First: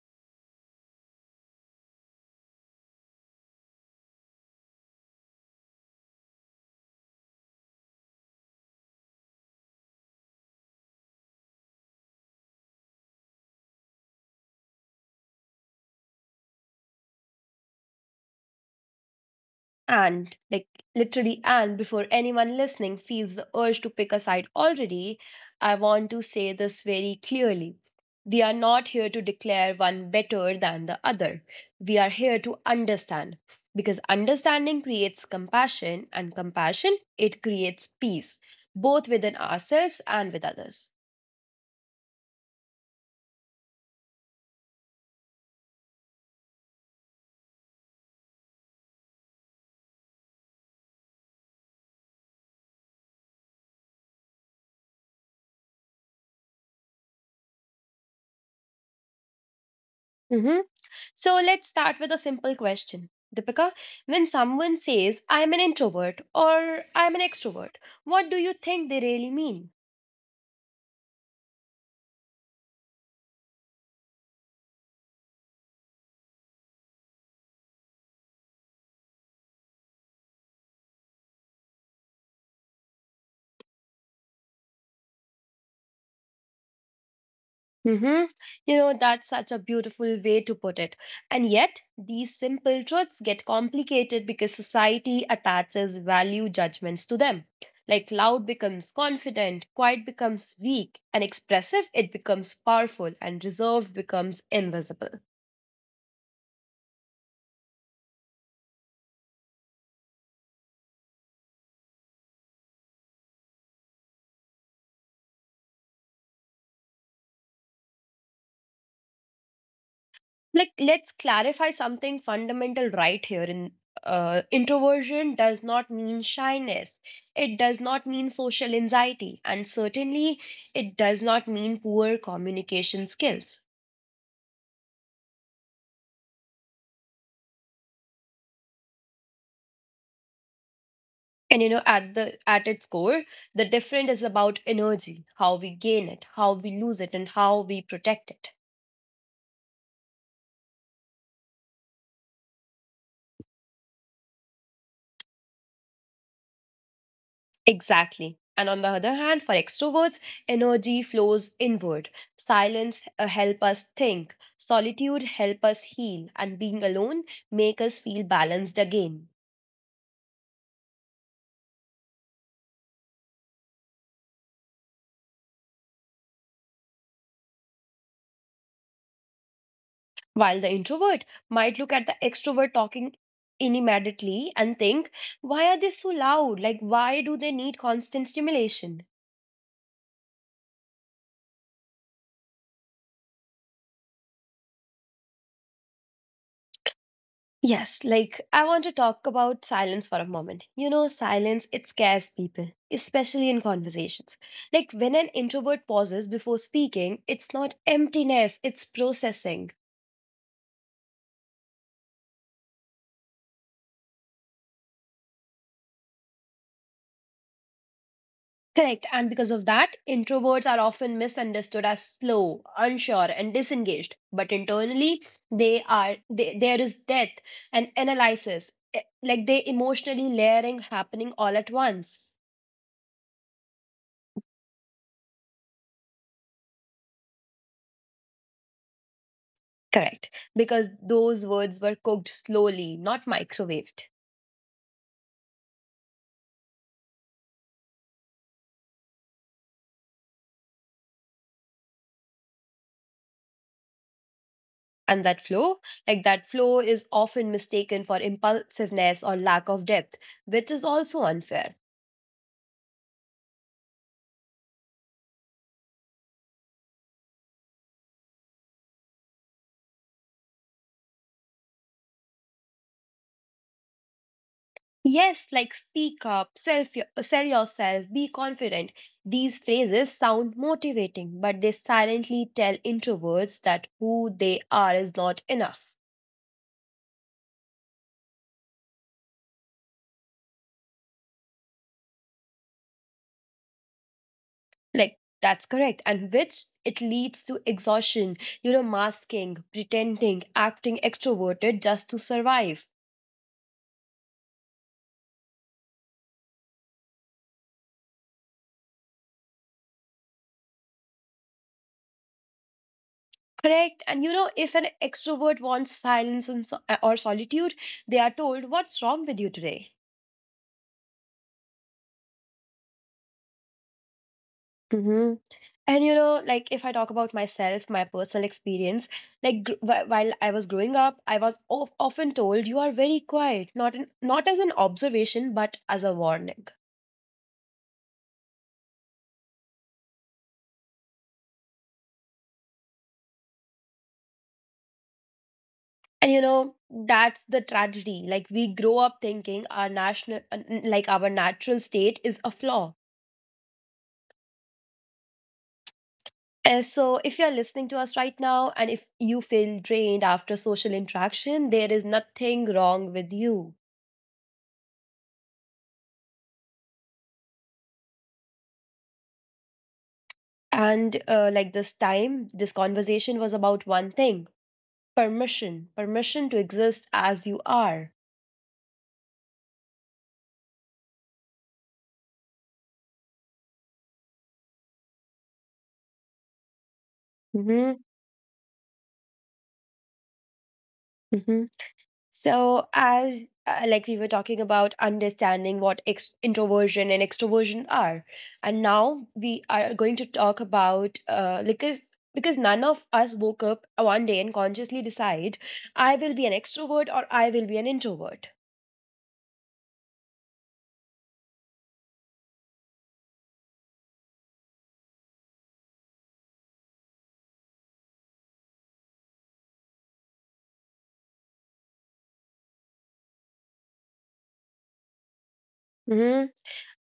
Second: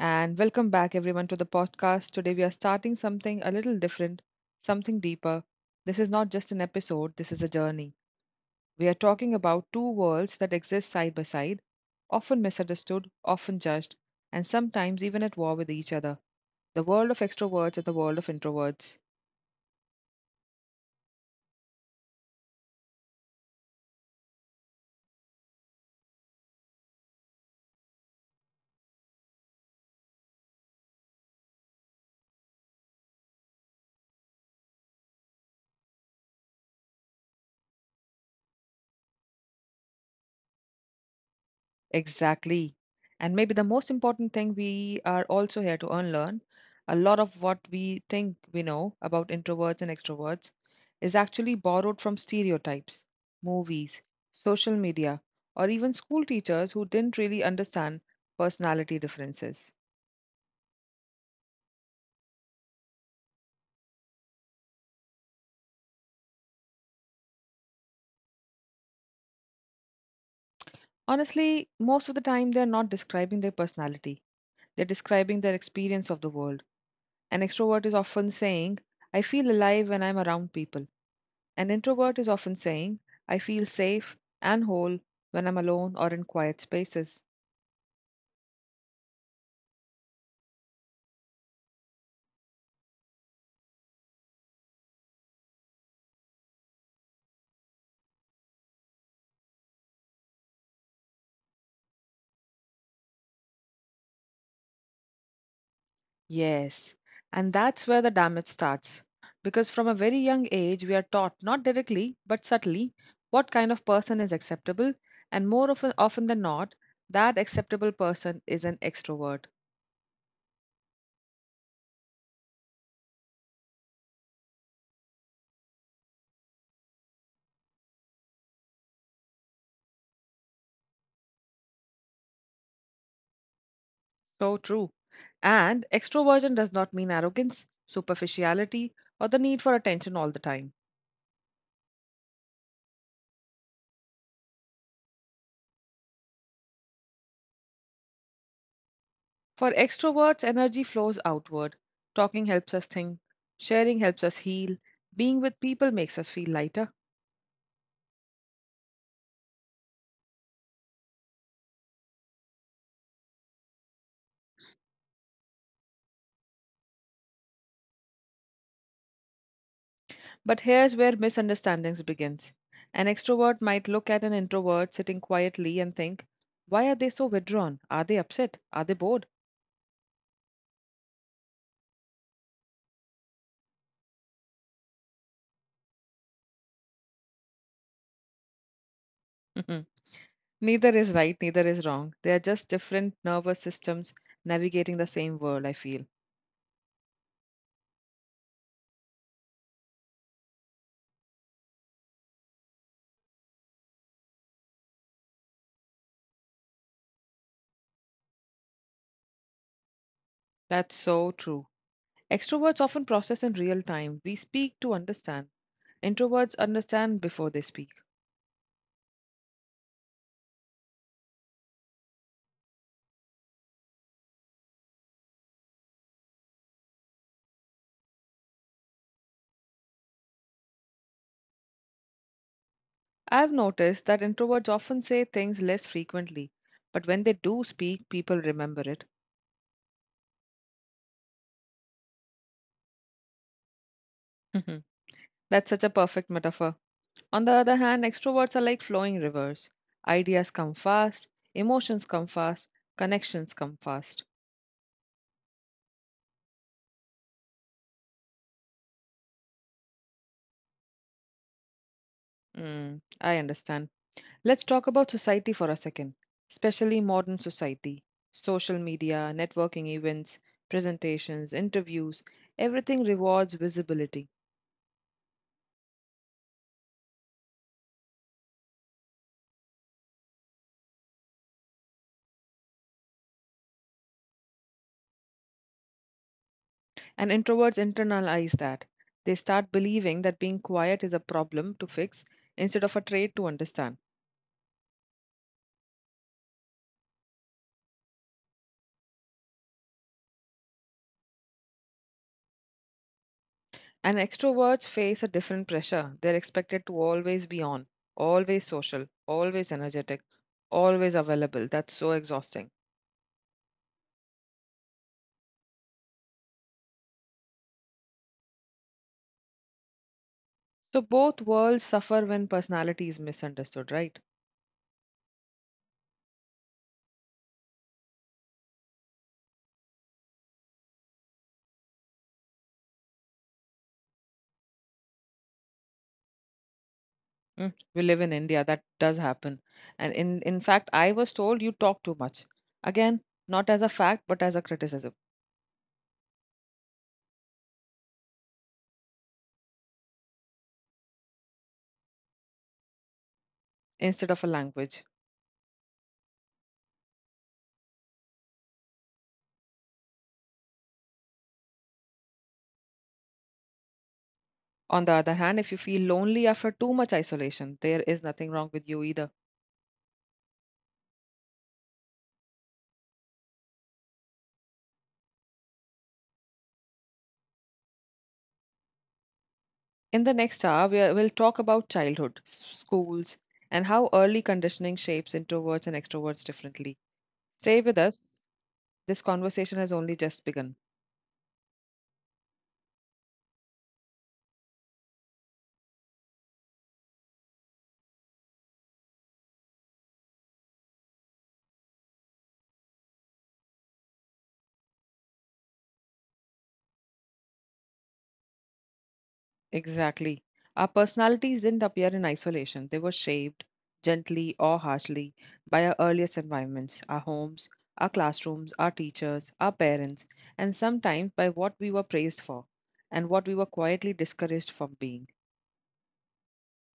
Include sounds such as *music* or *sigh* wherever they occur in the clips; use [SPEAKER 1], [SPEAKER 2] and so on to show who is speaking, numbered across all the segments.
[SPEAKER 1] And welcome back, everyone, to the podcast. Today, we are starting something a little different, something deeper. This is not just an episode, this is a journey. We are talking about two worlds that exist side by side, often misunderstood, often judged, and sometimes even at war with each other, the world of extroverts and the world of introverts.
[SPEAKER 2] And, like, literally, and before anyone listening feels the urge to pick a side already, I want to say this very clearly. We are not here to declare one better than the other. We are here to understand. Because understanding creates compassion, and compassion, it creates peace, both within ourselves and with others.
[SPEAKER 1] Exactly. And maybe the most important thing, we are also here to unlearn. A lot of what we think we know about introverts and extroverts is actually borrowed from stereotypes, movies, social media, or even school teachers who didn't really understand personality differences.
[SPEAKER 2] Mm-hmm. So let's start with a simple question. Deepika, when someone says, I'm an introvert or I'm an extrovert, what do you think they really mean?
[SPEAKER 1] Honestly, most of the time they're not describing their personality, they're describing their experience of the world. An extrovert is often saying, "I feel alive when I'm around people." An introvert is often saying, "I feel safe and whole when I'm alone or in quiet spaces."
[SPEAKER 2] hmm You know, that's such a beautiful way to put it. And yet, these simple truths get complicated because society attaches value judgments to them. Like loud becomes confident, quiet becomes weak, and expressive, it becomes powerful, and reserved becomes invisible.
[SPEAKER 1] Yes, and that's where the damage starts. Because from a very young age, we are taught, not directly but subtly, what kind of person is acceptable, and more often than not, that acceptable person is an extrovert.
[SPEAKER 2] Like let's clarify something fundamental right here in introversion does not mean shyness, it does not mean social anxiety, and certainly it does not mean poor communication skills.
[SPEAKER 1] So true. And extroversion does not mean arrogance, superficiality, or the need for attention all the time.
[SPEAKER 2] And you know, at its core, the difference is about energy: how we gain it, how we lose it, and how we protect it.
[SPEAKER 1] For extroverts, energy flows outward. Talking helps us think, sharing helps us heal, being with people makes us feel lighter.
[SPEAKER 2] Exactly. And on the other hand, for extroverts, energy flows inward. Silence help us think, solitude help us heal, and being alone make us feel balanced again.
[SPEAKER 1] But here's where misunderstandings begins. An extrovert might look at an introvert sitting quietly and think, "Why are they so withdrawn? Are they upset? Are they bored?"
[SPEAKER 2] While the introvert might look at the extrovert talking inimaginably and think, why are they so loud? Like, why do they need constant stimulation?
[SPEAKER 1] *laughs* Neither is right, neither is wrong. They are just different nervous systems navigating the same world, I feel.
[SPEAKER 2] Yes, like I want to talk about silence for a moment. You know, silence, it scares people, especially in conversations. Like when an introvert pauses before speaking, it's not emptiness, it's processing.
[SPEAKER 1] That's so true. Extroverts often process in real time. We speak to understand. Introverts understand before they speak.
[SPEAKER 2] Correct. And because of that, introverts are often misunderstood as slow, unsure, and disengaged. But internally, there is depth and analysis, like they emotionally layering happening all at once.
[SPEAKER 1] I've noticed that introverts often say things less frequently, but when they do speak, people remember it.
[SPEAKER 2] Correct, because those words were cooked slowly, not microwaved.
[SPEAKER 1] *laughs* That's such a perfect metaphor. On the other hand, extroverts are like flowing rivers. Ideas come fast, emotions come fast, connections come fast.
[SPEAKER 2] And that flow, like that flow, is often mistaken for impulsiveness or lack of depth, which is also unfair.
[SPEAKER 1] Mm, I understand. Let's talk about society for a second, especially modern society. Social media, networking events, presentations, interviews, everything rewards visibility.
[SPEAKER 2] Yes, like speak up, self sell yourself, be confident. These phrases sound motivating, but they silently tell introverts that who they are is not enough.
[SPEAKER 1] And introverts internalize that. They start believing that being quiet is a problem to fix instead of a trait to understand.
[SPEAKER 2] Like, that's correct. And which it leads to exhaustion, masking, pretending, acting extroverted just to survive.
[SPEAKER 1] And extroverts face a different pressure. They're expected to always be on, always social, always energetic, always available. That's so exhausting.
[SPEAKER 2] Correct. And you know, if an extrovert wants silence and or solitude, they are told, what's wrong with you today?
[SPEAKER 1] So both worlds suffer when personality is misunderstood, right?
[SPEAKER 2] hmm And you know, like if I talk about myself, my personal experience, like while I was growing up, I was often told you are very quiet, not as an observation, but as a warning.
[SPEAKER 1] Mm, we live in India, that does happen. And in fact, I was told you talk too much. Again, not as a fact, but as a criticism,
[SPEAKER 2] And you know, that's the tragedy. Like we grow up thinking like our natural state is a flaw.
[SPEAKER 1] instead of a language.
[SPEAKER 2] So if you're listening to us right now and if you feel drained after social interaction, there is nothing wrong with you.
[SPEAKER 1] On the other hand, if you feel lonely after too much isolation, there is nothing wrong with you either.
[SPEAKER 2] And like this conversation was about one thing: permission, permission to exist as you are.
[SPEAKER 1] In the next hour, we will talk about childhood, schools, and how early conditioning shapes introverts and extroverts differently. Stay with
[SPEAKER 2] Mhm.
[SPEAKER 1] us. This conversation has only just begun.
[SPEAKER 2] Mhm. So, as like we were talking about understanding what introversion and extroversion are, and now we are going to talk about because none of us woke up one day and consciously decide I will be an extrovert or I will be an introvert.
[SPEAKER 1] Exactly. Our personalities didn't appear in isolation. They were shaped, gently or harshly, by our earliest environments, our homes, our classrooms, our teachers, our parents, and sometimes by what we were praised for and what we were quietly discouraged from being.
[SPEAKER 2] Mm-hmm.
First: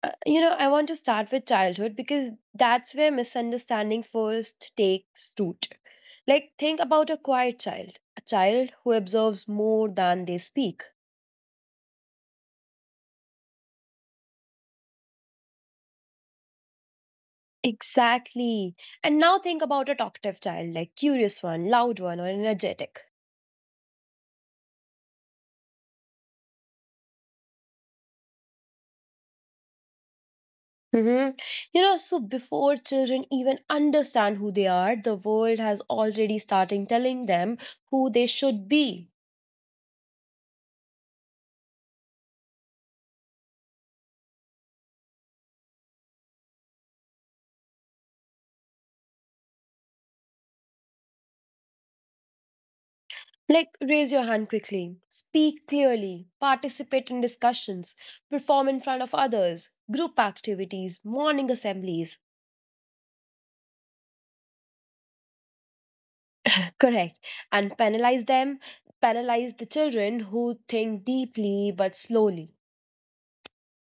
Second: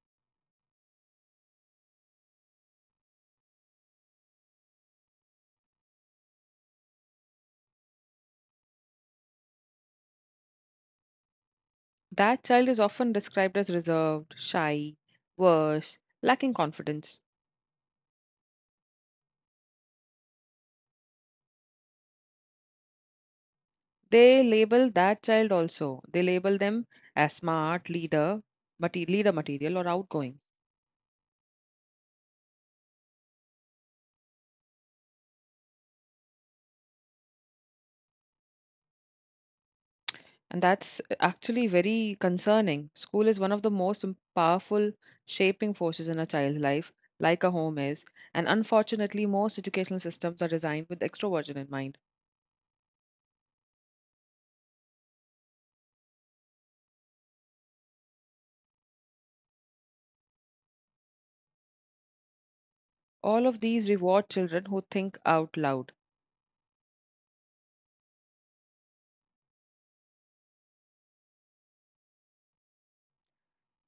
[SPEAKER 2] I want to start with childhood because that's where misunderstanding first takes root. Like, think about a quiet child, a child who observes more than they speak.
[SPEAKER 1] That child is often described as reserved, shy, worse, lacking confidence.
[SPEAKER 2] Exactly. And now think about a talkative child, like curious one, loud one, or energetic.
[SPEAKER 1] They label that child also. They label them as smart, leader, leader material, or outgoing.
[SPEAKER 2] hmm You know, so before children even understand who they are, the world has already starting telling them who they should be.
[SPEAKER 1] And that's actually very concerning. School is one of the most powerful shaping forces in a child's life, like a home is. And unfortunately, most educational systems are designed with extroversion in mind.
[SPEAKER 2] Like raise your hand quickly, speak clearly, participate in discussions, perform in front of others, group activities, morning assemblies.
[SPEAKER 1] All of these reward children who think out loud.
[SPEAKER 2] *laughs* Correct. And penalize them, penalize the children who think deeply but slowly.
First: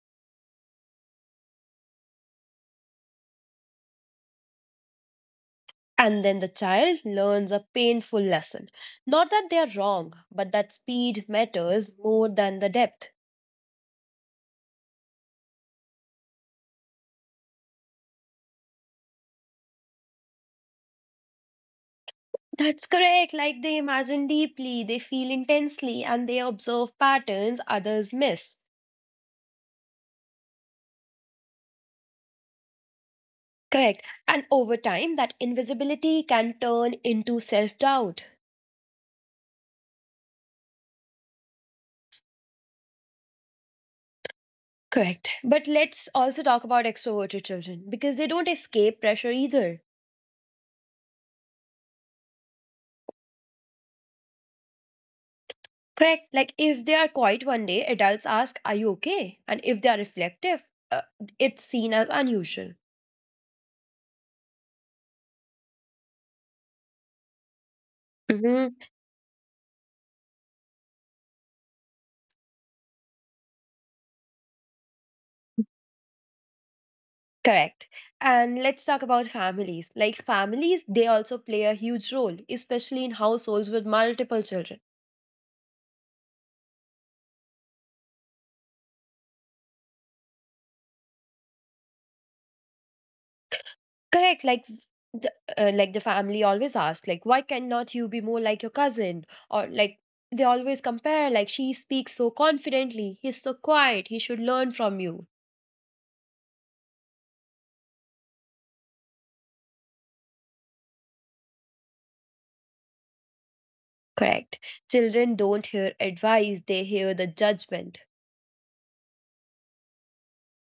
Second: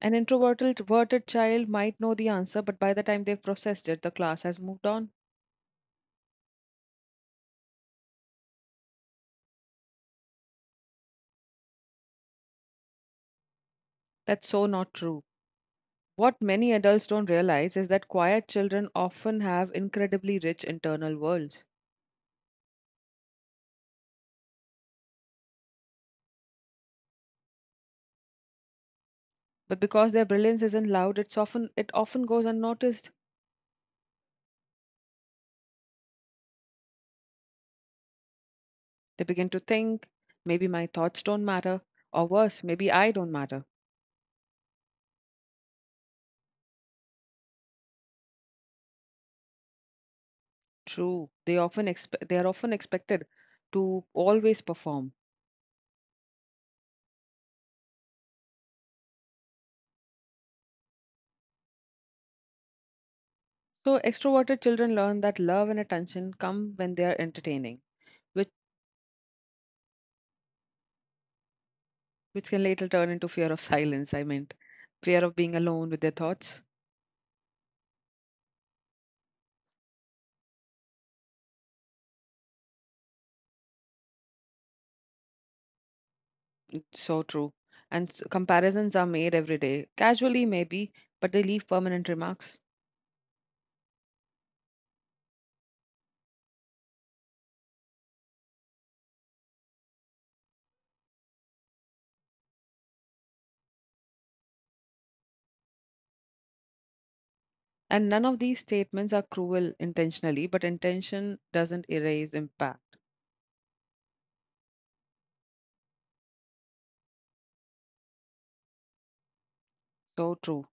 [SPEAKER 1] An introverted child might know the answer, but by the time they've processed it, the class has moved on.
[SPEAKER 2] And then the child learns a painful lesson. Not that they are wrong, but that speed matters more than the depth.
[SPEAKER 1] That's so not true. What many adults don't realize is that quiet children often have incredibly rich internal worlds.
[SPEAKER 2] That's correct. Like they imagine deeply, they feel intensely, and they observe patterns others miss.
[SPEAKER 1] But because their brilliance isn't loud, it often goes unnoticed.
[SPEAKER 2] Correct. And over time, that invisibility can turn into self doubt.
[SPEAKER 1] They begin to think, maybe my thoughts don't matter, or worse, maybe I don't matter.
[SPEAKER 2] Correct. But let's also talk about extroverted children because they don't escape pressure either.
[SPEAKER 1] True, they often they are often expected to always perform.
[SPEAKER 2] Correct. Like if they are quiet one day, adults ask, are you okay? And if they are reflective, it's seen as unusual.
[SPEAKER 1] So extroverted children learn that love and attention come when they are entertaining, which
[SPEAKER 2] hmm
[SPEAKER 1] which can later turn into fear of *laughs* silence. I meant fear of being alone with their thoughts.
[SPEAKER 2] Correct. And let's talk about families. Like families, they also play a huge role, especially in households with multiple children.
[SPEAKER 1] So true. And comparisons are made every day, casually maybe, but they leave permanent remarks.
[SPEAKER 2] Correct. Like the, the family always asks, like, why cannot you be more like your cousin? Or like they always compare, like she speaks so confidently, he's so quiet, he should learn from you.
[SPEAKER 1] And none of these statements are cruel intentionally, but intention doesn't erase impact.
[SPEAKER 2] Correct. Children don't hear advice, they hear the judgment.
[SPEAKER 1] So true.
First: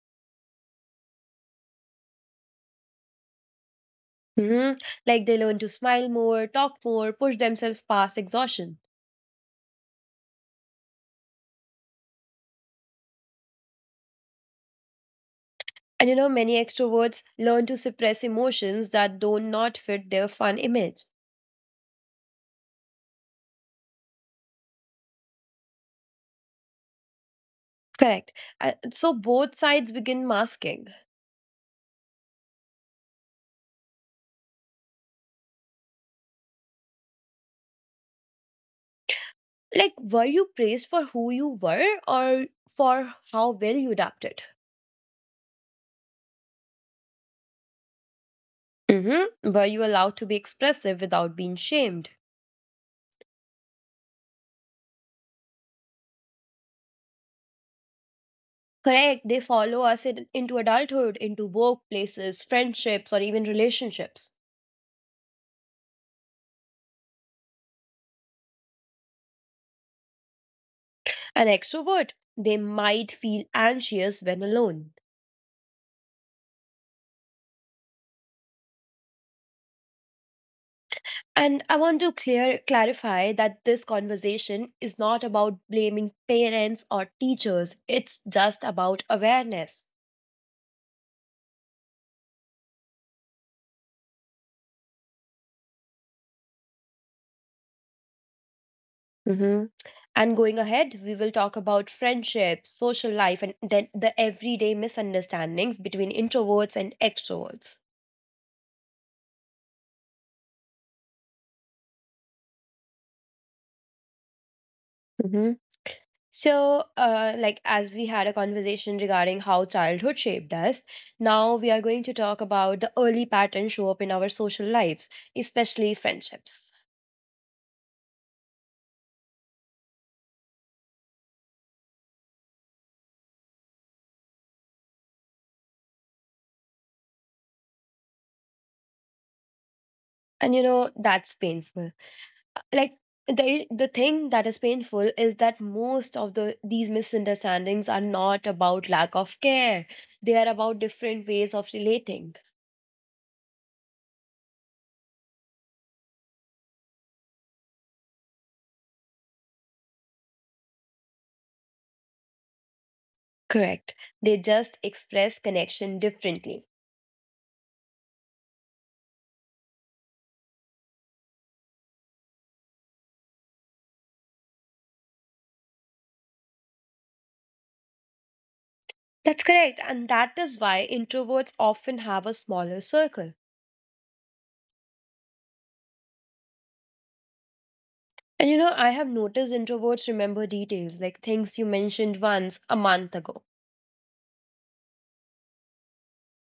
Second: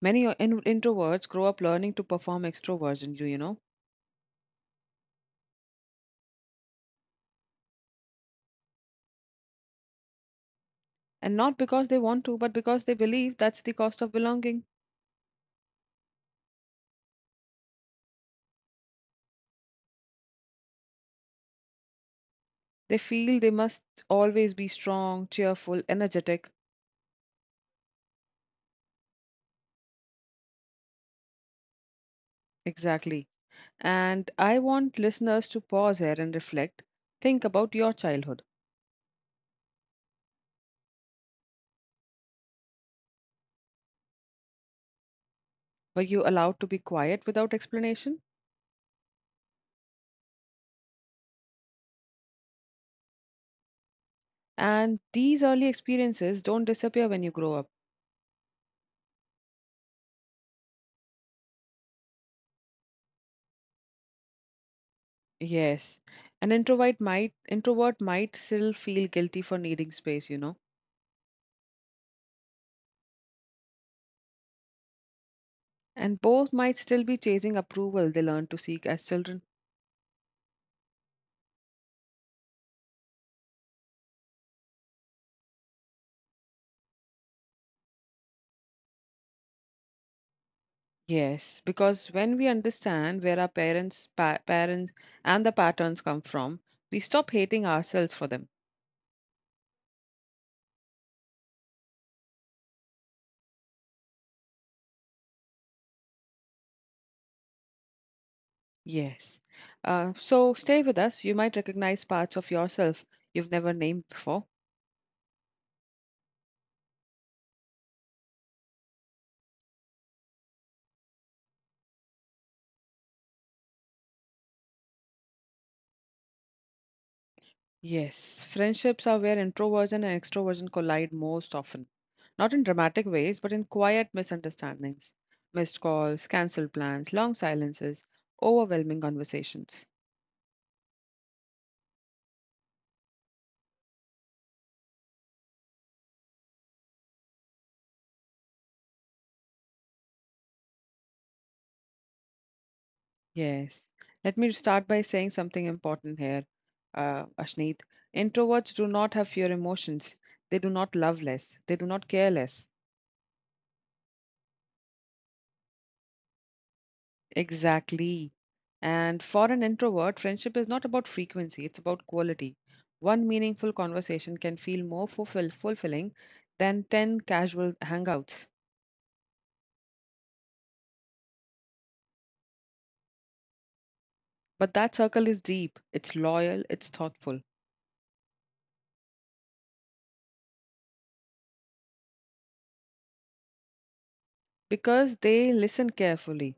[SPEAKER 1] Many introverts grow up learning to perform extroversion, you know,
[SPEAKER 2] Mhm. Like they learn to smile more, talk more, push themselves past exhaustion.
[SPEAKER 1] and not because they want to, but because they believe that's the cost of belonging.
[SPEAKER 2] And you know, many extroverts learn to suppress emotions that do not fit their fun image.
[SPEAKER 1] They feel they must always be strong, cheerful, energetic.
[SPEAKER 2] Correct. So both sides begin masking.
[SPEAKER 1] Exactly. And I want listeners to pause here and reflect. Think about your childhood.
[SPEAKER 2] Like, were you praised for who you were or for how well you adapted?
[SPEAKER 1] Were you allowed to be quiet without explanation?
[SPEAKER 2] Were you allowed to be expressive without being shamed?
[SPEAKER 1] And these early experiences don't disappear when you grow up.
[SPEAKER 2] Correct, they follow us into adulthood, into workplaces, friendships, or even relationships.
[SPEAKER 1] Yes. An introvert might still feel guilty for needing space, you know.
[SPEAKER 2] An extrovert, they might feel anxious when alone.
[SPEAKER 1] And both might still be chasing approval they learn to seek as children.
[SPEAKER 2] And I want to clear clarify that this conversation is not about blaming parents or teachers. It's just about awareness.
[SPEAKER 1] Yes, because when we understand where our parents and the patterns come from, we stop hating ourselves for them.
[SPEAKER 2] hmm And going ahead, we will talk about friendships, social life, and then the everyday misunderstandings between introverts and extroverts.
[SPEAKER 1] Yes. So stay with us. You might recognize parts of yourself you've never named before.
[SPEAKER 2] So, like as we had a conversation regarding how childhood shaped us, now we are going to talk about the early patterns show up in our social lives, especially friendships.
[SPEAKER 1] Yes, friendships are where introversion and extroversion collide most often. Not in dramatic ways, but in quiet misunderstandings, missed calls, cancelled plans, long silences, overwhelming conversations.
[SPEAKER 2] And you know, that's painful. Like the thing that is painful is that most of these misunderstandings are not about lack of care. They are about different ways of relating.
[SPEAKER 1] Yes. Let me start by saying something important here, Ashneet. Introverts do not have fewer emotions. They do not love less. They do not care less.
[SPEAKER 2] Correct. They just express connection differently.
[SPEAKER 1] Exactly. And for an introvert, friendship is not about frequency, it's about quality. One meaningful conversation can feel more fulfilling than 10 casual hangouts.
[SPEAKER 2] That's correct, and that is why introverts often have a smaller circle.
[SPEAKER 1] But that circle is deep, it's loyal, it's thoughtful,
[SPEAKER 2] And you know, I have noticed introverts remember details like things you mentioned once a month ago.
[SPEAKER 1] because they listen carefully.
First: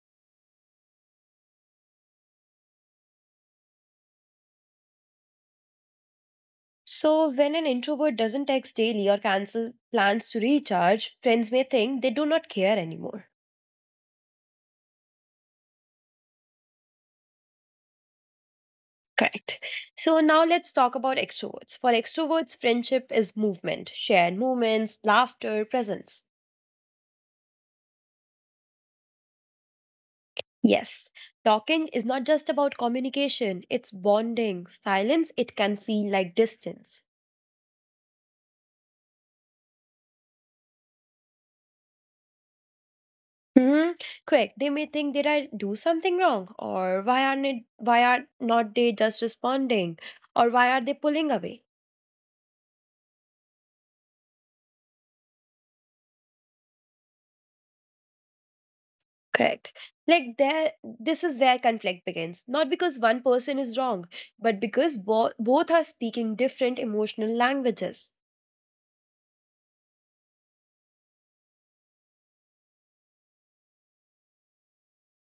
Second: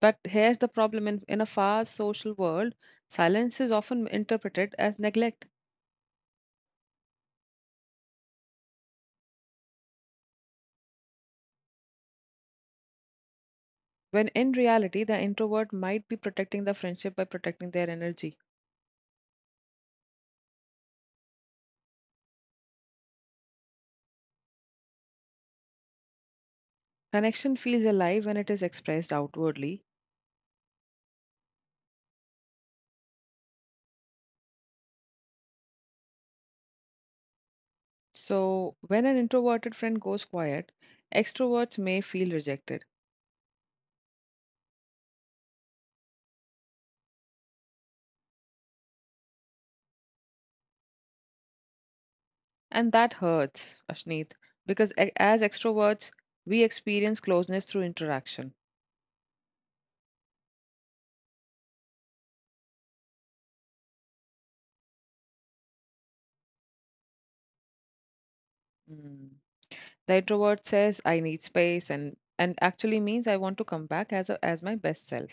[SPEAKER 1] But here's the problem, in a fast social world, silence is often interpreted as neglect,
[SPEAKER 2] So, when an introvert doesn't text daily or cancel plans to recharge, friends may think they do not care anymore.
[SPEAKER 1] when in reality, the introvert might be protecting the friendship by protecting their energy.
[SPEAKER 2] Correct. So, now let's talk about extroverts. For extroverts, friendship is movement, shared moments, laughter, presence.
[SPEAKER 1] Connection feels alive when it is expressed outwardly.
[SPEAKER 2] Yes, talking is not just about communication, it's bonding. Silence, it can feel like distance.
[SPEAKER 1] So, when an introverted friend goes quiet, extroverts may feel rejected.
[SPEAKER 2] Hmm. Quick, they may think, did I do something wrong? Or why are not they just responding? Or why are they pulling away?
[SPEAKER 1] And that hurts, Ashneet, because as extroverts, we experience closeness through interaction.
[SPEAKER 2] Correct. Like this is where conflict begins. Not because one person is wrong, but because both are speaking different emotional languages.
[SPEAKER 1] Mm. The introvert says, "I need space," and, actually means, "I want to come back as, as my best self."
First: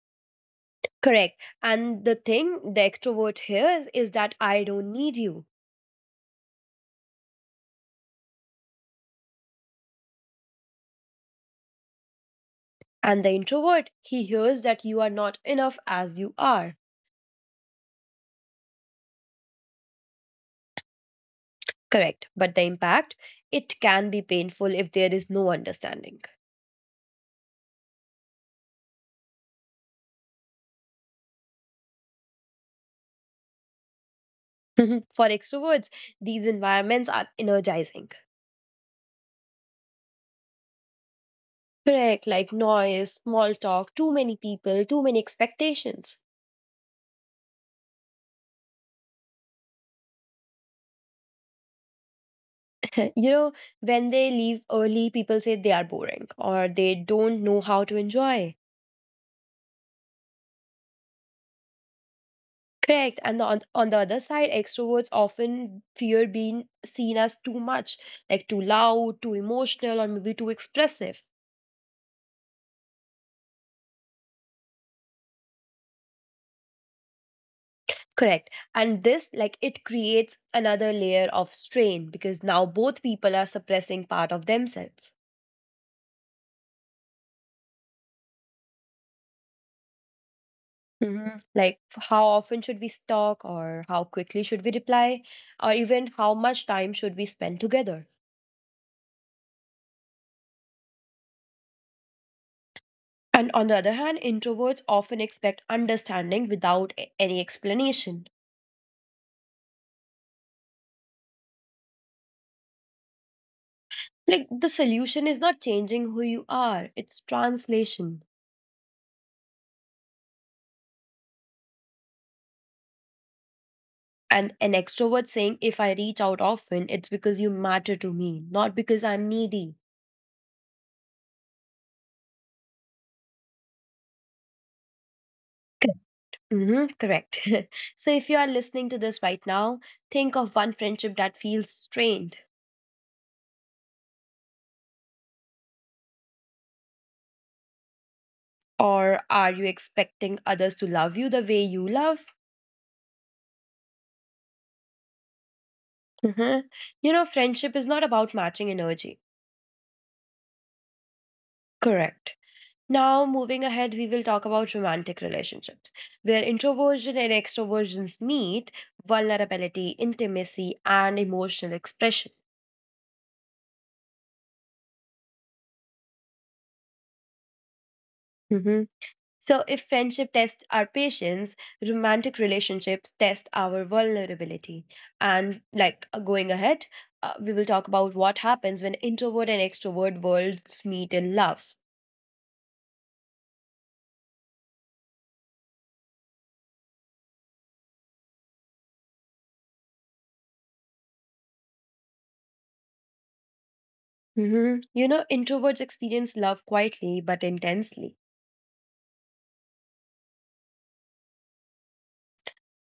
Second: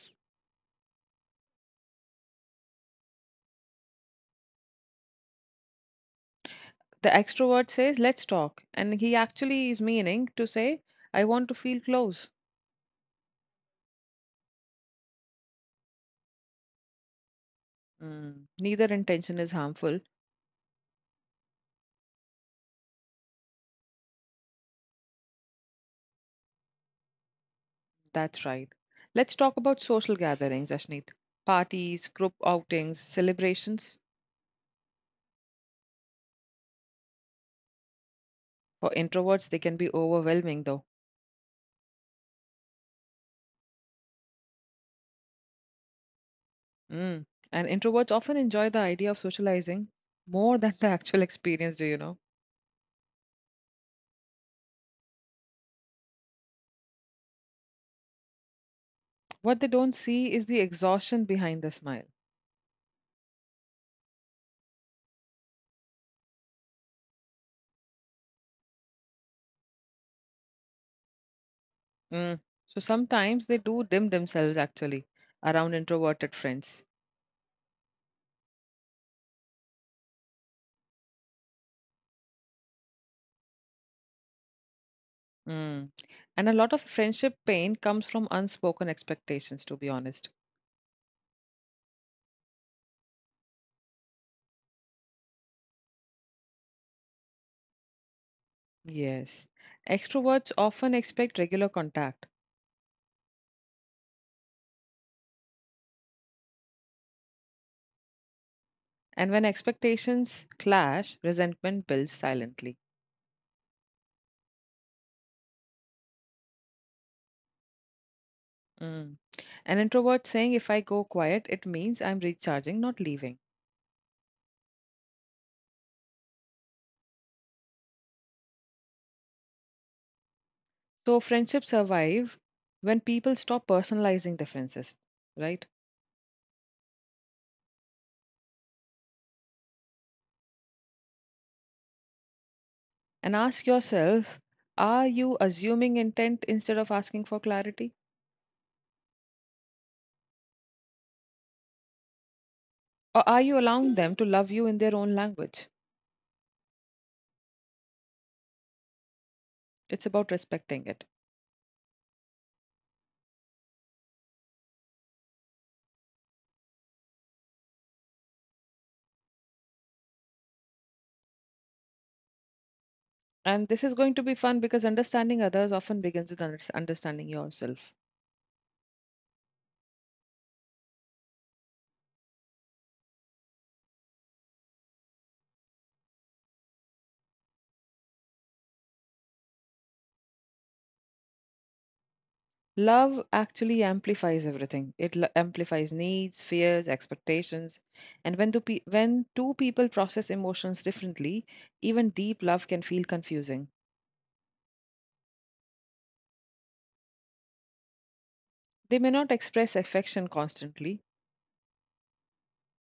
[SPEAKER 2] Correct. And the extrovert hears is that I don't need you.
[SPEAKER 1] The extrovert says, "Let's talk." And he actually is meaning to say, "I want to feel close."
[SPEAKER 2] And the introvert, he hears that you are not enough as you are.
[SPEAKER 1] Mm. Neither intention is harmful.
[SPEAKER 2] Correct. But the impact, it can be painful if there is no understanding.
[SPEAKER 1] That's right. Let's talk about social gatherings, Ashneet. Parties, group outings, celebrations.
[SPEAKER 2] *laughs* For extroverts, these environments are energizing.
[SPEAKER 1] For introverts, they can be overwhelming, though.
[SPEAKER 2] Correct, like noise, small talk, too many people, too many expectations.
[SPEAKER 1] Mm. And introverts often enjoy the idea of socializing more than the actual experience, do you know?
[SPEAKER 2] *laughs* you know, when they leave early, people say they are boring or they don't know how to enjoy.
[SPEAKER 1] What they don't see is the exhaustion behind the smile.
[SPEAKER 2] Correct. And on the other side, extroverts often fear being seen as too much, like too loud, too emotional, or maybe too expressive.
[SPEAKER 1] Mm. So sometimes they do dim themselves, actually, around introverted friends.
[SPEAKER 2] Correct. And this, like, it creates another layer of strain because now both people are suppressing part of themselves.
[SPEAKER 1] Mm. And a lot of friendship pain comes from unspoken expectations, to be honest.
[SPEAKER 2] Like, how often should we talk, or how quickly should we reply, or even how much time should we spend together?
[SPEAKER 1] Yes. Extroverts often expect regular contact,
[SPEAKER 2] And on the other hand, introverts often expect understanding without any explanation.
[SPEAKER 1] and when expectations clash, resentment builds silently.
[SPEAKER 2] Like the solution is not changing who you are, it's translation.
[SPEAKER 1] Mm. An introvert saying, "If I go quiet, it means I'm recharging, not leaving."
[SPEAKER 2] And an extrovert saying, if I reach out often, it's because you matter to me, not because I'm needy.
[SPEAKER 1] So friendships survive when people stop personalizing differences, right?
[SPEAKER 2] Mm-hmm, correct. *laughs* So if you are listening to this right now, think of one friendship that feels strained.
[SPEAKER 1] And ask yourself, are you assuming intent instead of asking for clarity?
[SPEAKER 2] Or are you expecting others to love you the way you love?
[SPEAKER 1] Or are you allowing them to love you in their own language?
[SPEAKER 2] hmm You know, friendship is not about matching energy.
[SPEAKER 1] It's about respecting it.
[SPEAKER 2] Correct. Now, moving ahead, we will talk about romantic relationships, where introversion and extroversions meet, vulnerability, intimacy, and emotional expression.
[SPEAKER 1] And this is going to be fun, because understanding others often begins with understanding yourself.
[SPEAKER 2] hmm So, if friendship tests our patience, romantic relationships test our vulnerability. And like going ahead, we will talk about what happens when introvert and extrovert worlds meet in love.
[SPEAKER 1] Love actually amplifies everything. It amplifies needs, fears, expectations. And when two people process emotions differently, even deep love can feel confusing.
[SPEAKER 2] You know, introverts experience love quietly but intensely.
[SPEAKER 1] They may not express affection constantly,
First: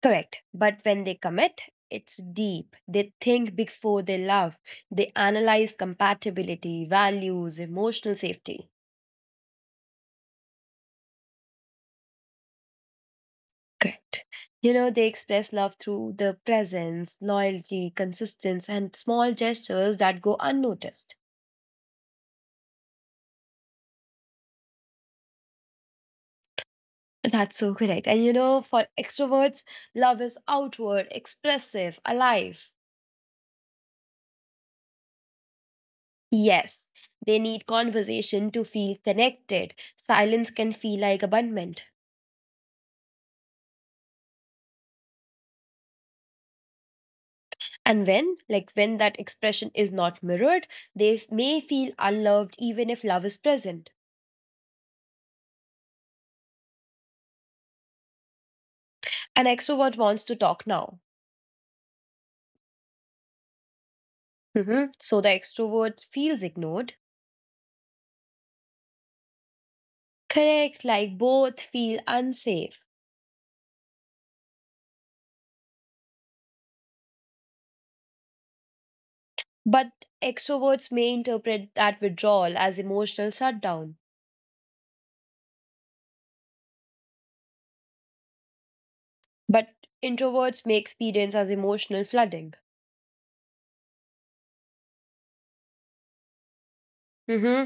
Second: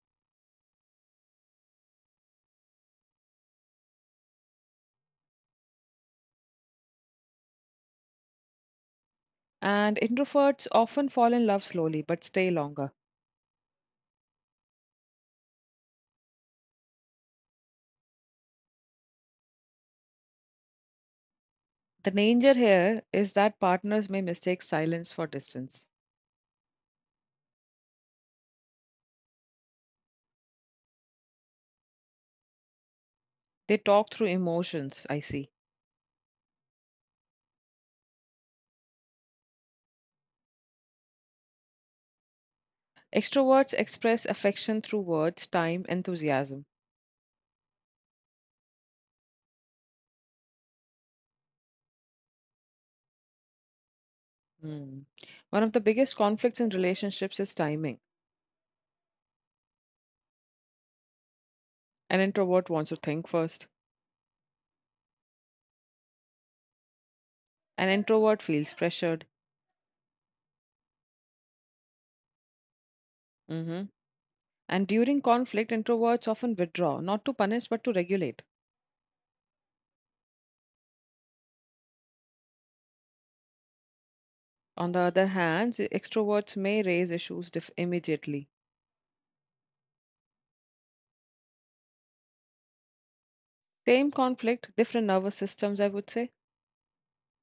[SPEAKER 2] Correct. But when they commit, it's deep. They think before they love. They analyze compatibility, values, emotional safety.
[SPEAKER 1] and introverts often fall in love slowly but stay longer.
[SPEAKER 2] Correct. You know, they express love through the presence, loyalty, consistency, and small gestures that go unnoticed.
[SPEAKER 1] The danger here is that partners may mistake silence for distance.
[SPEAKER 2] That's so correct. And you know, for extroverts, love is outward, expressive, alive.
[SPEAKER 1] They talk through emotions, I see.
[SPEAKER 2] Yes, they need conversation to feel connected. Silence can feel like abandonment.
[SPEAKER 1] Extroverts express affection through words, time, enthusiasm.
[SPEAKER 2] And like when that expression is not mirrored, they may feel unloved even if love is present.
[SPEAKER 1] Hmm. One of the biggest conflicts in relationships is timing.
[SPEAKER 2] An extrovert wants to talk now.
[SPEAKER 1] An introvert wants to think first,
[SPEAKER 2] Mhm. So the extrovert feels ignored.
[SPEAKER 1] an introvert feels pressured.
[SPEAKER 2] Correct, like both feel unsafe.
[SPEAKER 1] Mhm. And during conflict, introverts often withdraw, not to punish but to regulate.
[SPEAKER 2] But extroverts may interpret that withdrawal as emotional shutdown.
[SPEAKER 1] On the other hand, the extroverts may raise issues immediately.
[SPEAKER 2] But introverts may experience as emotional flooding.
[SPEAKER 1] Same conflict, different nervous systems, I would say.
[SPEAKER 2] hmm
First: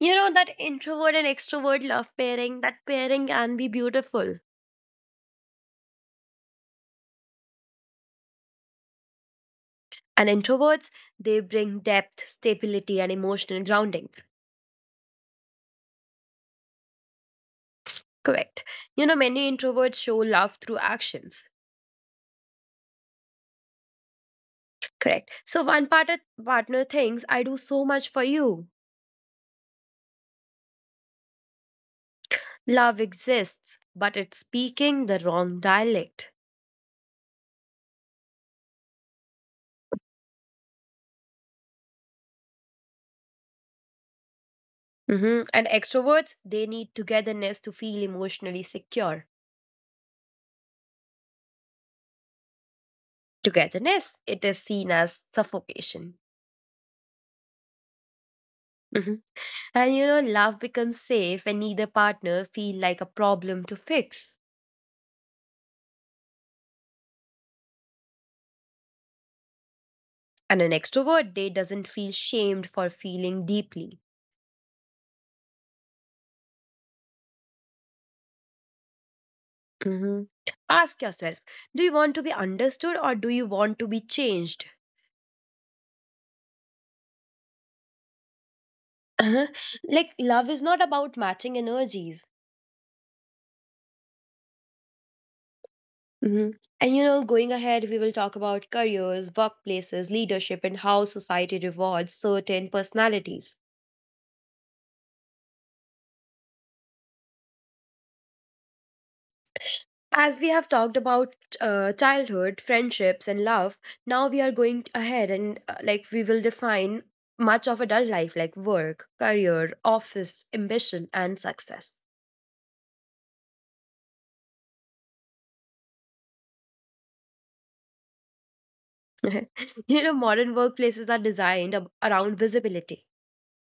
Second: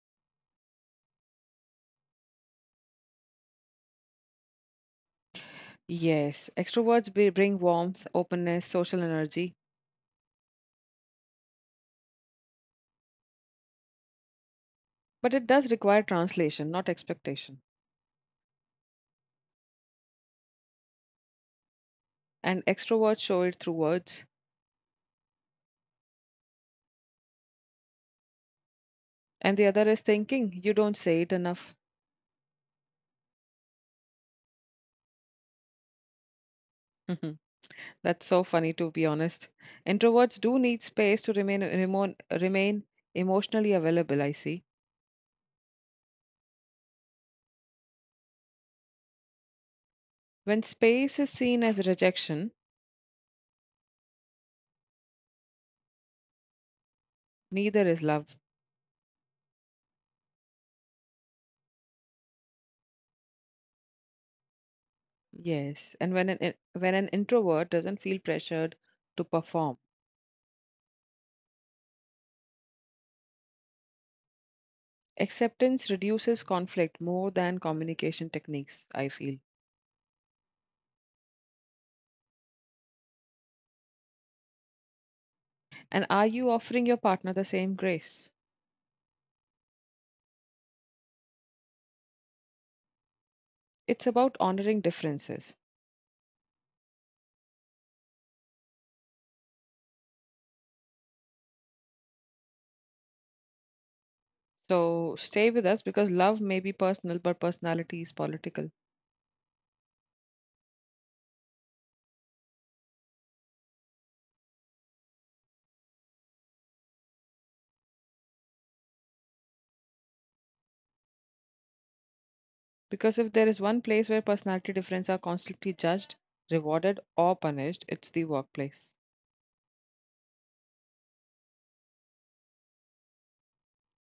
[SPEAKER 2] You know, that introvert and extrovert love pairing, that pairing can be beautiful.
[SPEAKER 1] Yes, extroverts bring warmth, openness, social energy,
[SPEAKER 2] And introverts, they bring depth, stability, and emotional grounding.
[SPEAKER 1] but it does require translation, not expectation.
[SPEAKER 2] Correct. You know, many introverts show love through actions.
[SPEAKER 1] And extroverts show it through words.
[SPEAKER 2] Correct. So one partner thinks, I do so much for you.
[SPEAKER 1] And the other is thinking, you don't say it enough.
[SPEAKER 2] Love exists, but it's speaking the wrong dialect.
[SPEAKER 1] *laughs* That's so funny, to be honest. Introverts do need space to remain emotionally available, I see.
[SPEAKER 2] Mhm. And extroverts, they need togetherness to feel emotionally secure.
[SPEAKER 1] When space is seen as rejection,
[SPEAKER 2] Togetherness, it is seen as suffocation.
[SPEAKER 1] neither is love.
[SPEAKER 2] Mhm. And you know, love becomes safe when neither partner feel like a problem to fix.
[SPEAKER 1] Yes, and when an introvert doesn't feel pressured to perform,
[SPEAKER 2] And an extrovert they doesn't feel shamed for feeling deeply.
[SPEAKER 1] acceptance reduces conflict more than communication techniques, I feel.
[SPEAKER 2] Mm-hmm. Ask yourself, do you want to be understood or do you want to be changed?
[SPEAKER 1] And are you offering your partner the same grace?
[SPEAKER 2] Uh-huh. Like love is not about matching energies.
[SPEAKER 1] It's about honoring differences.
[SPEAKER 2] Mm-hmm. And you know, going ahead, we will talk about careers, workplaces, leadership, and how society rewards certain personalities.
[SPEAKER 1] So stay with us, because love may be personal, but personality is political.
[SPEAKER 2] As we have talked about childhood, friendships, and love, now we are going ahead and like we will define much of adult life like work, career, office, ambition, and success.
[SPEAKER 1] Because if there is one place where personality differences are constantly judged, rewarded, or punished, it's the workplace.
[SPEAKER 2] *laughs* You know, modern workplaces are designed around visibility.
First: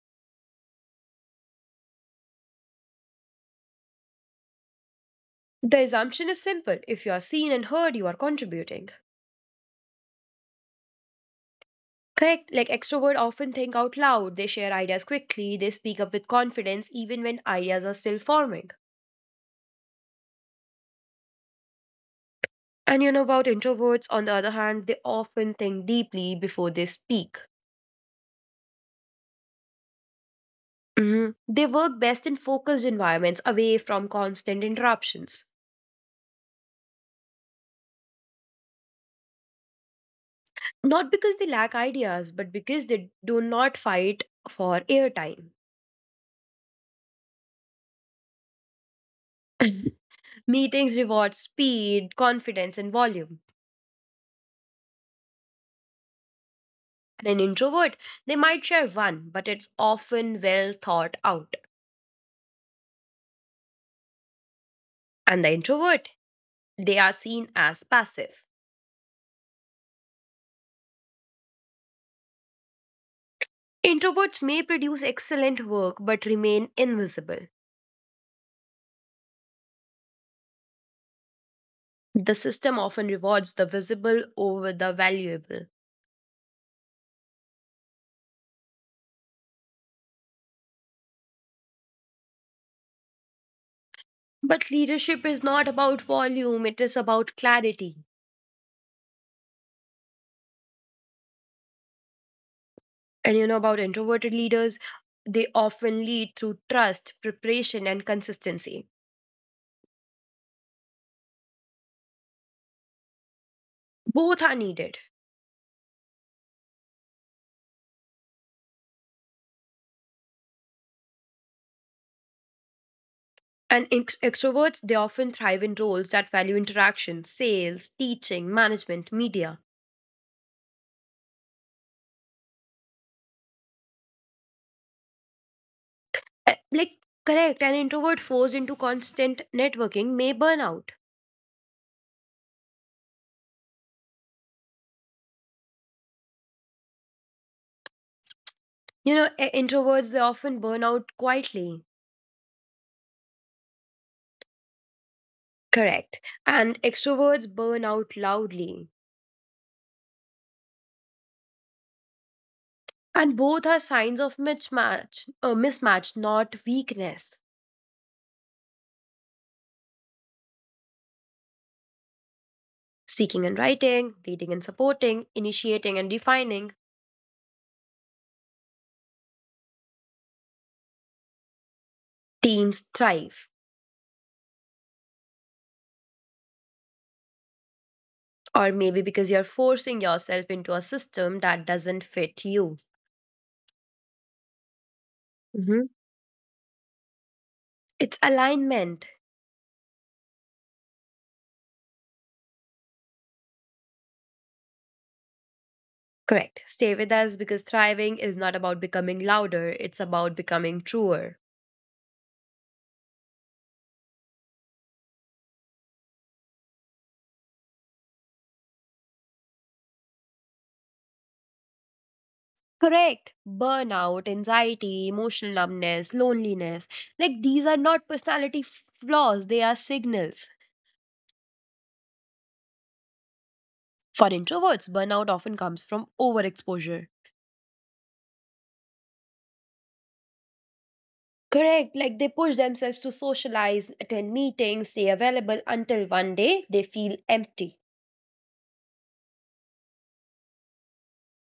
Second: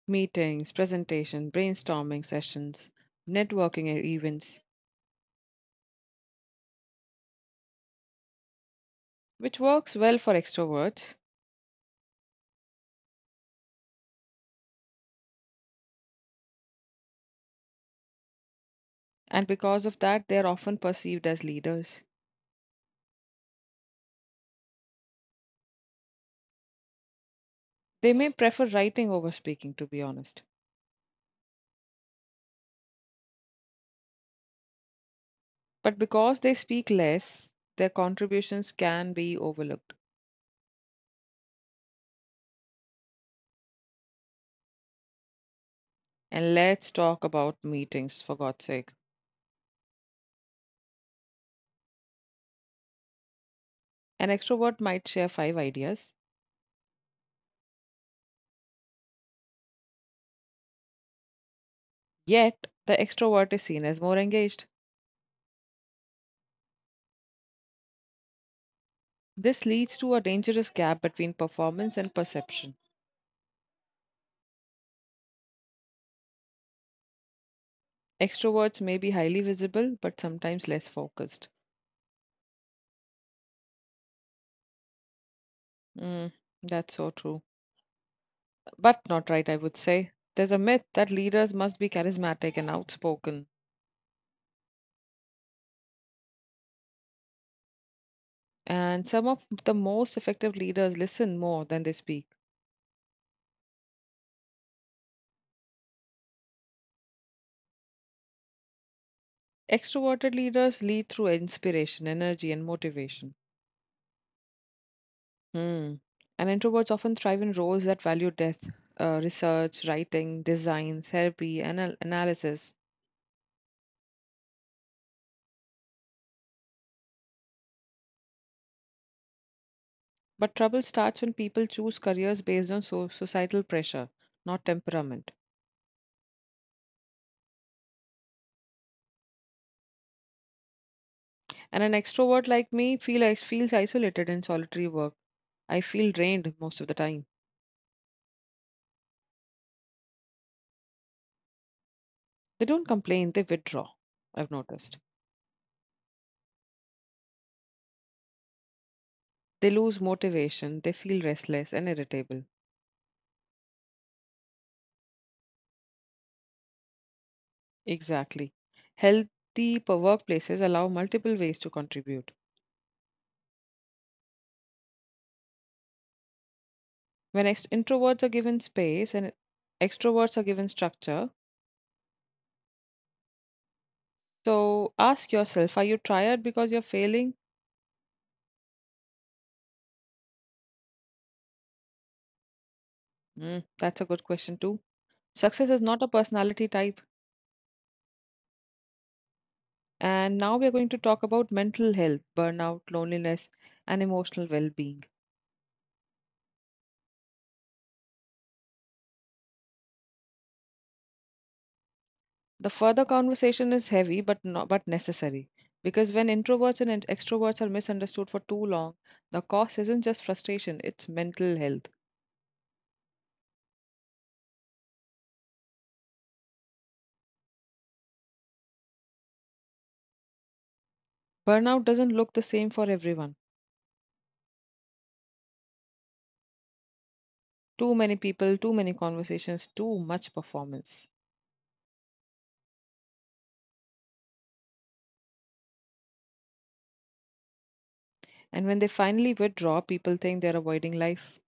[SPEAKER 1] Meetings, presentation, brainstorming sessions, networking events,
[SPEAKER 2] The assumption is simple, if you are seen and heard, you are contributing.
[SPEAKER 1] which works well for extroverts,
[SPEAKER 2] Correct. Like extrovert often think out loud, they share ideas quickly, they speak up with confidence even when ideas are still forming.
[SPEAKER 1] and because of that, they are often perceived as leaders.
[SPEAKER 2] And you know about introverts, on the other hand, they often think deeply before they speak.
[SPEAKER 1] They may prefer writing over speaking, to be honest,
[SPEAKER 2] Mhm. They work best in focused environments away from constant interruptions.
[SPEAKER 1] but because they speak less, their contributions can be overlooked.
[SPEAKER 2] Not because they lack ideas, but because they do not fight for airtime.
[SPEAKER 1] And let's talk about meetings, for God's sake.
[SPEAKER 2] Meetings reward speed, confidence, and volume.
[SPEAKER 1] An extrovert might share five ideas,
[SPEAKER 2] And an introvert, they might share one, but it's often well thought out.
[SPEAKER 1] yet the extrovert is seen as more engaged.
[SPEAKER 2] And the introvert, they are seen as passive.
[SPEAKER 1] This leads to a dangerous gap between performance and perception.
[SPEAKER 2] Introverts may produce excellent work but remain invisible.
[SPEAKER 1] Extroverts may be highly visible, but sometimes less focused.
[SPEAKER 2] The system often rewards the visible over the valuable.
[SPEAKER 1] Mm, that's so true. But not right, I would say. There's a myth that leaders must be charismatic and outspoken,
[SPEAKER 2] But leadership is not about volume, it is about clarity.
[SPEAKER 1] and some of the most effective leaders listen more than they speak.
[SPEAKER 2] And you know about introverted leaders, they often lead through trust, preparation, and consistency.
[SPEAKER 1] Extroverted leaders lead through inspiration, energy, and motivation.
[SPEAKER 2] Both are needed.
[SPEAKER 1] Hmm. And introverts often thrive in roles that value depth, research, writing, design, therapy, and analysis.
[SPEAKER 2] And extroverts, they often thrive in roles that value interaction, sales, teaching, management, media.
[SPEAKER 1] But trouble starts when people choose careers based on societal pressure, not temperament.
[SPEAKER 2] Like, correct, an introvert forced into constant networking may burn out.
[SPEAKER 1] And an extrovert like me feels isolated in solitary work. I feel drained most of the time.
[SPEAKER 2] You know, introverts, they often burn out quietly.
[SPEAKER 1] They don't complain; they withdraw. I've noticed.
[SPEAKER 2] Correct. And extroverts burn out loudly.
[SPEAKER 1] They lose motivation. They feel restless and irritable.
[SPEAKER 2] And both are signs of mismatch, not weakness.
[SPEAKER 1] Exactly. Healthy workplaces allow multiple ways to contribute.
[SPEAKER 2] Speaking and writing, leading and supporting, initiating and defining,
[SPEAKER 1] When ex introverts are given space and extroverts are given structure,
[SPEAKER 2] teams thrive.
[SPEAKER 1] so ask yourself, are you tired because you're failing?
[SPEAKER 2] Or maybe because you're forcing yourself into a system that doesn't fit you.
[SPEAKER 1] Hmm, that's a good question too. Success is
[SPEAKER 2] Mhm.
[SPEAKER 1] not a personality type.
[SPEAKER 2] It's alignment.
[SPEAKER 1] And now we are going to talk about mental health, burnout, loneliness, and emotional well-being.
[SPEAKER 2] Correct. Stay with us because thriving is not about becoming louder, it's about becoming truer.
[SPEAKER 1] The further conversation is heavy but not but necessary because when introverts and extroverts are misunderstood for too long, the cause isn't just frustration, it's mental health.
[SPEAKER 2] Correct. Burnout, anxiety, emotional numbness, loneliness. Like these are not personality flaws, they are signals.
[SPEAKER 1] Burnout doesn't look the same for everyone.
[SPEAKER 2] For introverts, burnout often comes from overexposure.
[SPEAKER 1] Too many people, too many conversations, too much performance.
[SPEAKER 2] Correct. Like they push themselves to socialize, attend meetings, stay available until one day they feel empty.
[SPEAKER 1] And when they finally withdraw, people think they're avoiding life.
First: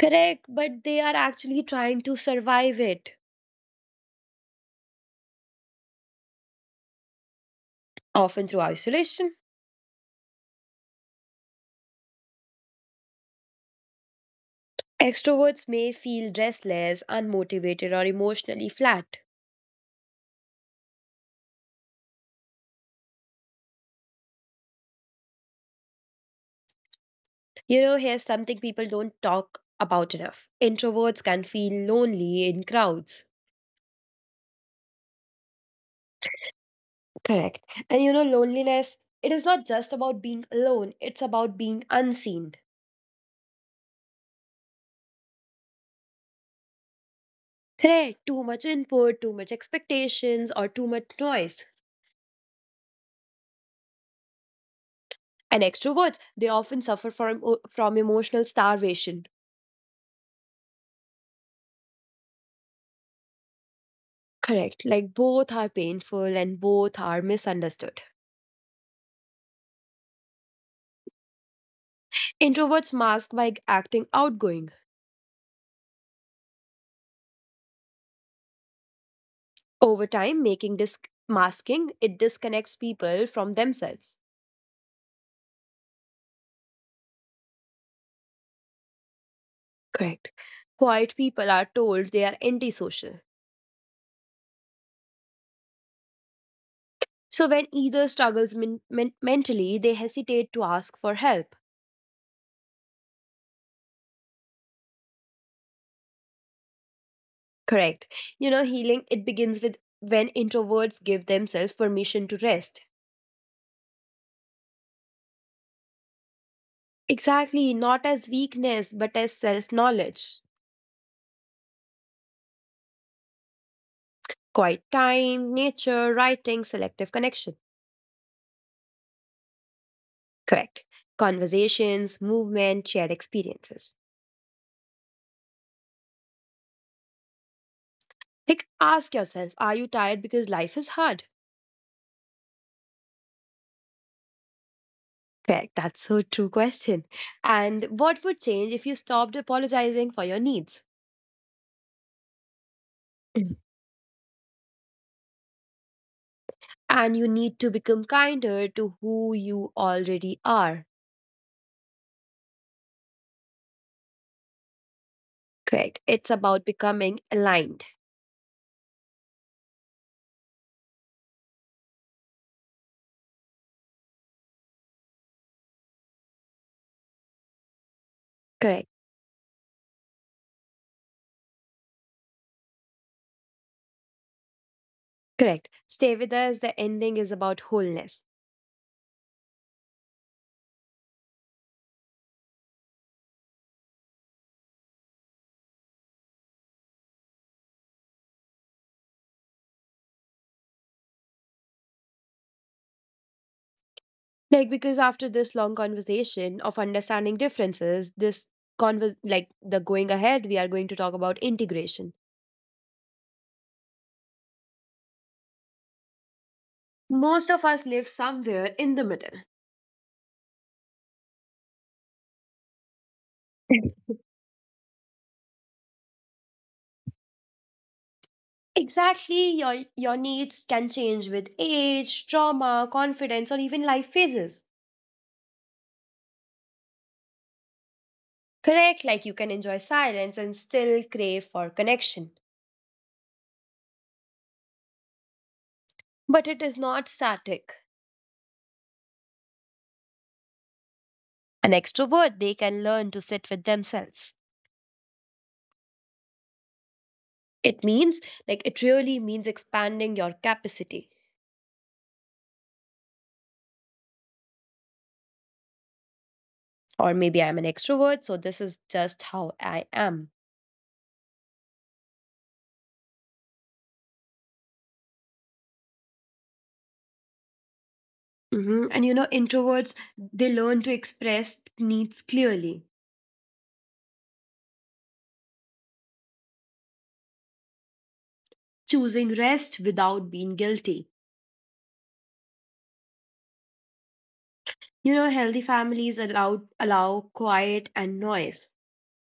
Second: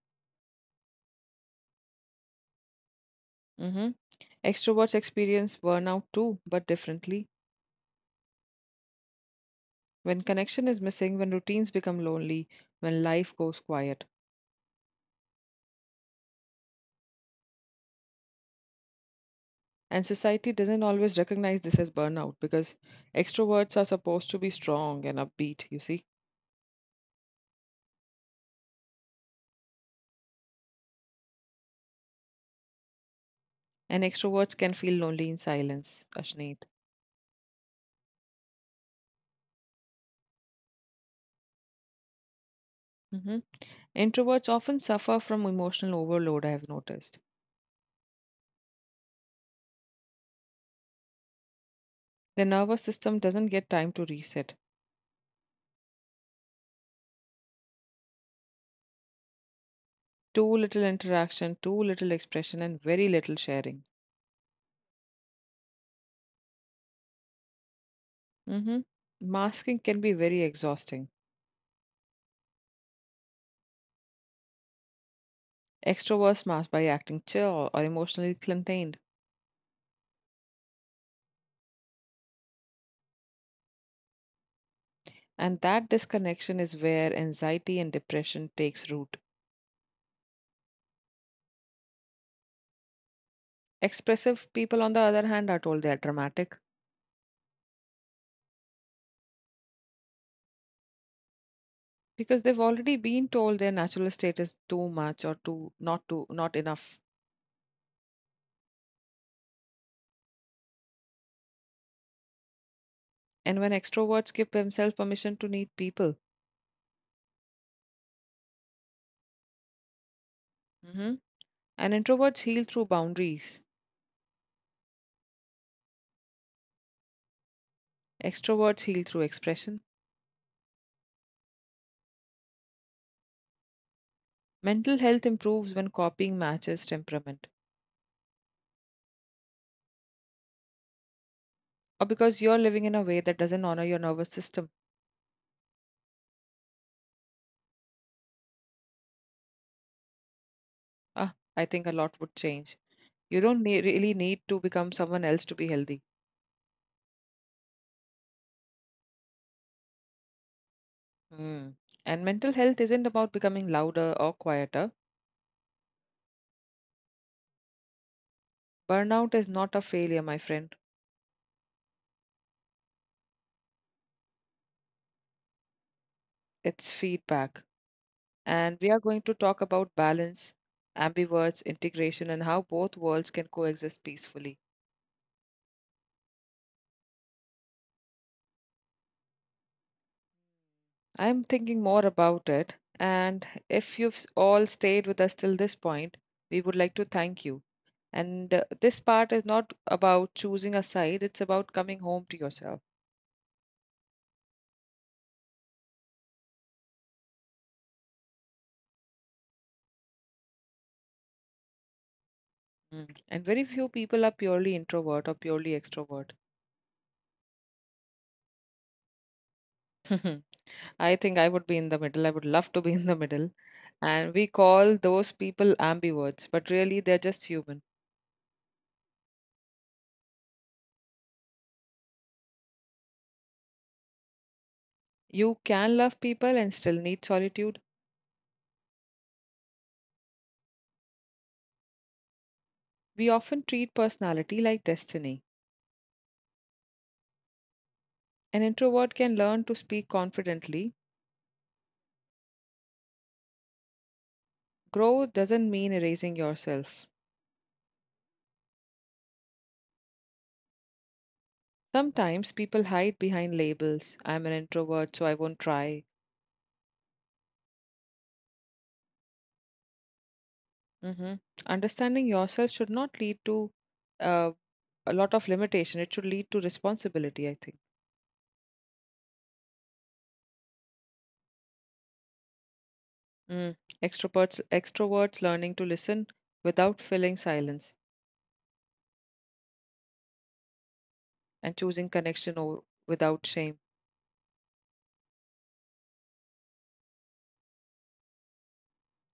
[SPEAKER 2] Correct. But they are actually trying to survive it,
[SPEAKER 1] Hmm. Extroverts experience burnout too, but differently.
[SPEAKER 2] often through isolation.
[SPEAKER 1] When connection is missing, when routines become lonely, when life goes quiet.
[SPEAKER 2] Extroverts may feel restless, unmotivated, or emotionally flat.
[SPEAKER 1] And society doesn't always recognize this as burnout because extroverts are supposed to be strong and upbeat, you see.
[SPEAKER 2] You know, here's something people don't talk about enough. Introverts can feel lonely in crowds.
[SPEAKER 1] And extroverts can feel lonely in silence, Ashneet.
[SPEAKER 2] Correct. And you know, loneliness, it is not just about being alone, it's about being unseen.
[SPEAKER 1] Hmm. Introverts often suffer from emotional overload, I have noticed.
[SPEAKER 2] Correct. Too much input, too much expectations, or too much noise.
[SPEAKER 1] The nervous system doesn't get time to reset.
[SPEAKER 2] And extroverts, they often suffer from emotional starvation.
[SPEAKER 1] Too little interaction, too little expression, and very little sharing.
[SPEAKER 2] Correct. Like both are painful and both are misunderstood.
[SPEAKER 1] Hmm. Masking can be very exhausting.
[SPEAKER 2] Introverts mask by acting outgoing
[SPEAKER 1] Extroverts mask by acting chill or emotionally contained,
[SPEAKER 2] over time making disc masking it disconnects people from themselves.
[SPEAKER 1] and that disconnection is where anxiety and depression takes root.
[SPEAKER 2] Correct, quiet people are told they are antisocial.
[SPEAKER 1] Expressive people, on the other hand, are told they are dramatic
[SPEAKER 2] So when either struggles mentally they hesitate to ask for help.
[SPEAKER 1] because they've already been told their natural state is too much or too not enough.
[SPEAKER 2] Correct, you know healing it begins with when introverts give themselves permission to rest,
[SPEAKER 1] And when extroverts give themselves permission to need people,
[SPEAKER 2] exactly not as weakness but as self knowledge,
[SPEAKER 1] mhm. And introverts heal through boundaries,
[SPEAKER 2] quiet time nature writing selective connection.
[SPEAKER 1] extroverts heal through expression.
[SPEAKER 2] Correct, conversations movement shared experiences.
[SPEAKER 1] Mental health improves when copying matches temperament,
[SPEAKER 2] Like, ask yourself, are you tired because life is hard?
[SPEAKER 1] or because you're living in a way that doesn't honor your nervous system.
[SPEAKER 2] Correct. That's so true question. And what would change if you stopped apologizing for your needs?
[SPEAKER 1] Ah, I think a lot would change. You
[SPEAKER 2] Mhm.
[SPEAKER 1] don't really need to become someone else to be healthy.
[SPEAKER 2] And you need to become kinder to who you already are.
[SPEAKER 1] Hmm. And mental health isn't about becoming louder or quieter.
[SPEAKER 2] Correct. It's about becoming aligned.
[SPEAKER 1] Burnout is not a failure, my friend, it's feedback. And
[SPEAKER 2] Correct.
[SPEAKER 1] we are going to talk about balance, ambiverts, integration, and how both worlds can coexist peacefully.
[SPEAKER 2] Correct. Stay with us. The ending is about wholeness.
[SPEAKER 1] I'm thinking more about it, and if you've all stayed with us till this point, we would like to thank you. And this part is not about choosing a side, it's about coming home to yourself.
[SPEAKER 2] Like because after this long conversation of understanding differences, this convers like the going ahead, we are going to talk about integration.
[SPEAKER 1] Mm. And very few people are purely introvert or purely extrovert.
[SPEAKER 2] Most of us live somewhere in the middle.
[SPEAKER 1] *laughs* I think I would be in the middle. I would love to be in the middle. And we call those people ambiverts, but really they're just human.
[SPEAKER 2] Exactly, your needs can change with age, trauma, confidence, or even life phases.
[SPEAKER 1] You can love people and still need solitude.
[SPEAKER 2] Correct, like you can enjoy silence and still crave for connection.
[SPEAKER 1] We often treat personality like destiny.
[SPEAKER 2] But it is not static.
[SPEAKER 1] An introvert can learn to speak confidently.
[SPEAKER 2] An extrovert, they can learn to sit with themselves.
[SPEAKER 1] Growth doesn't mean erasing yourself.
[SPEAKER 2] It means, like, it really means expanding your capacity.
[SPEAKER 1] Sometimes people hide behind labels. I'm an introvert, so I won't try.
[SPEAKER 2] Or maybe I'm an extrovert, so this is just how I am.
[SPEAKER 1] Hmm. Understanding yourself should not lead to uh, a lot of limitation. It should lead to responsibility, I think.
[SPEAKER 2] Mhm. And you know, introverts, they learn to express needs clearly,
[SPEAKER 1] Mm. Extroverts learning to listen without filling silence
[SPEAKER 2] choosing rest without being guilty.
[SPEAKER 1] and choosing connection over, without shame.
[SPEAKER 2] You know, healthy families allow quiet and noise,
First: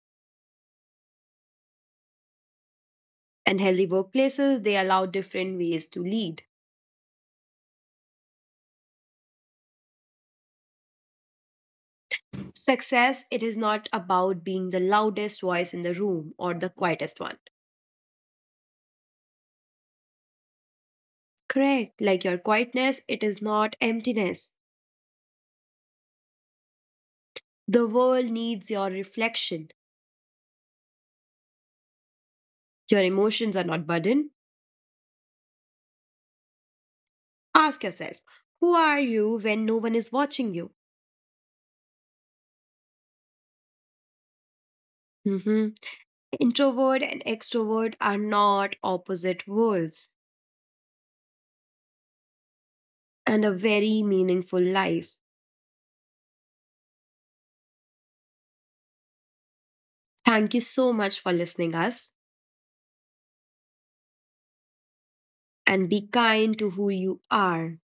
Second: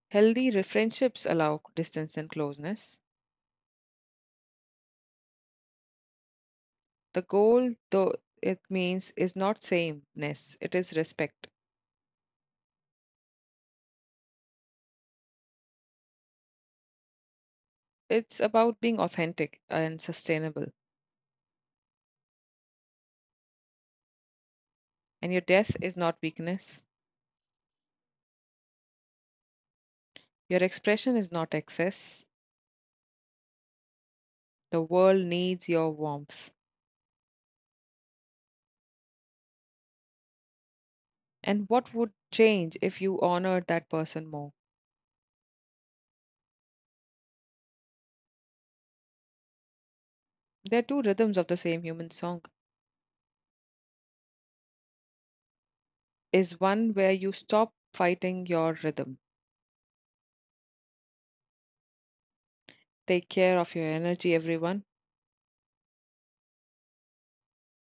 [SPEAKER 1] Healthy friendships allow distance and closeness.
[SPEAKER 2] and healthy workplaces they allow different ways to lead.
[SPEAKER 1] The goal, though it means, is not sameness, it is respect.
[SPEAKER 2] Success it is not about being the loudest voice in the room or the quietest one.
[SPEAKER 1] It's about being authentic and sustainable.
[SPEAKER 2] Correct, like your quietness it is not emptiness.
[SPEAKER 1] And your death is not weakness,
[SPEAKER 2] The world needs your reflection.
[SPEAKER 1] your expression is not excess.
[SPEAKER 2] Your emotions are not burden.
[SPEAKER 1] The world needs your warmth.
[SPEAKER 2] Ask yourself, who are you when no one is watching you?
[SPEAKER 1] And what would change if you honored that person more?
[SPEAKER 2] Mhm. Introvert and extrovert are not opposite worlds
[SPEAKER 1] There are two rhythms of the same human song.
[SPEAKER 2] and a very meaningful life.
[SPEAKER 1] Is one where you stop fighting your rhythm.
[SPEAKER 2] Thank you so much for listening us
[SPEAKER 1] Take care of your energy, everyone.
[SPEAKER 2] and be kind to who you are.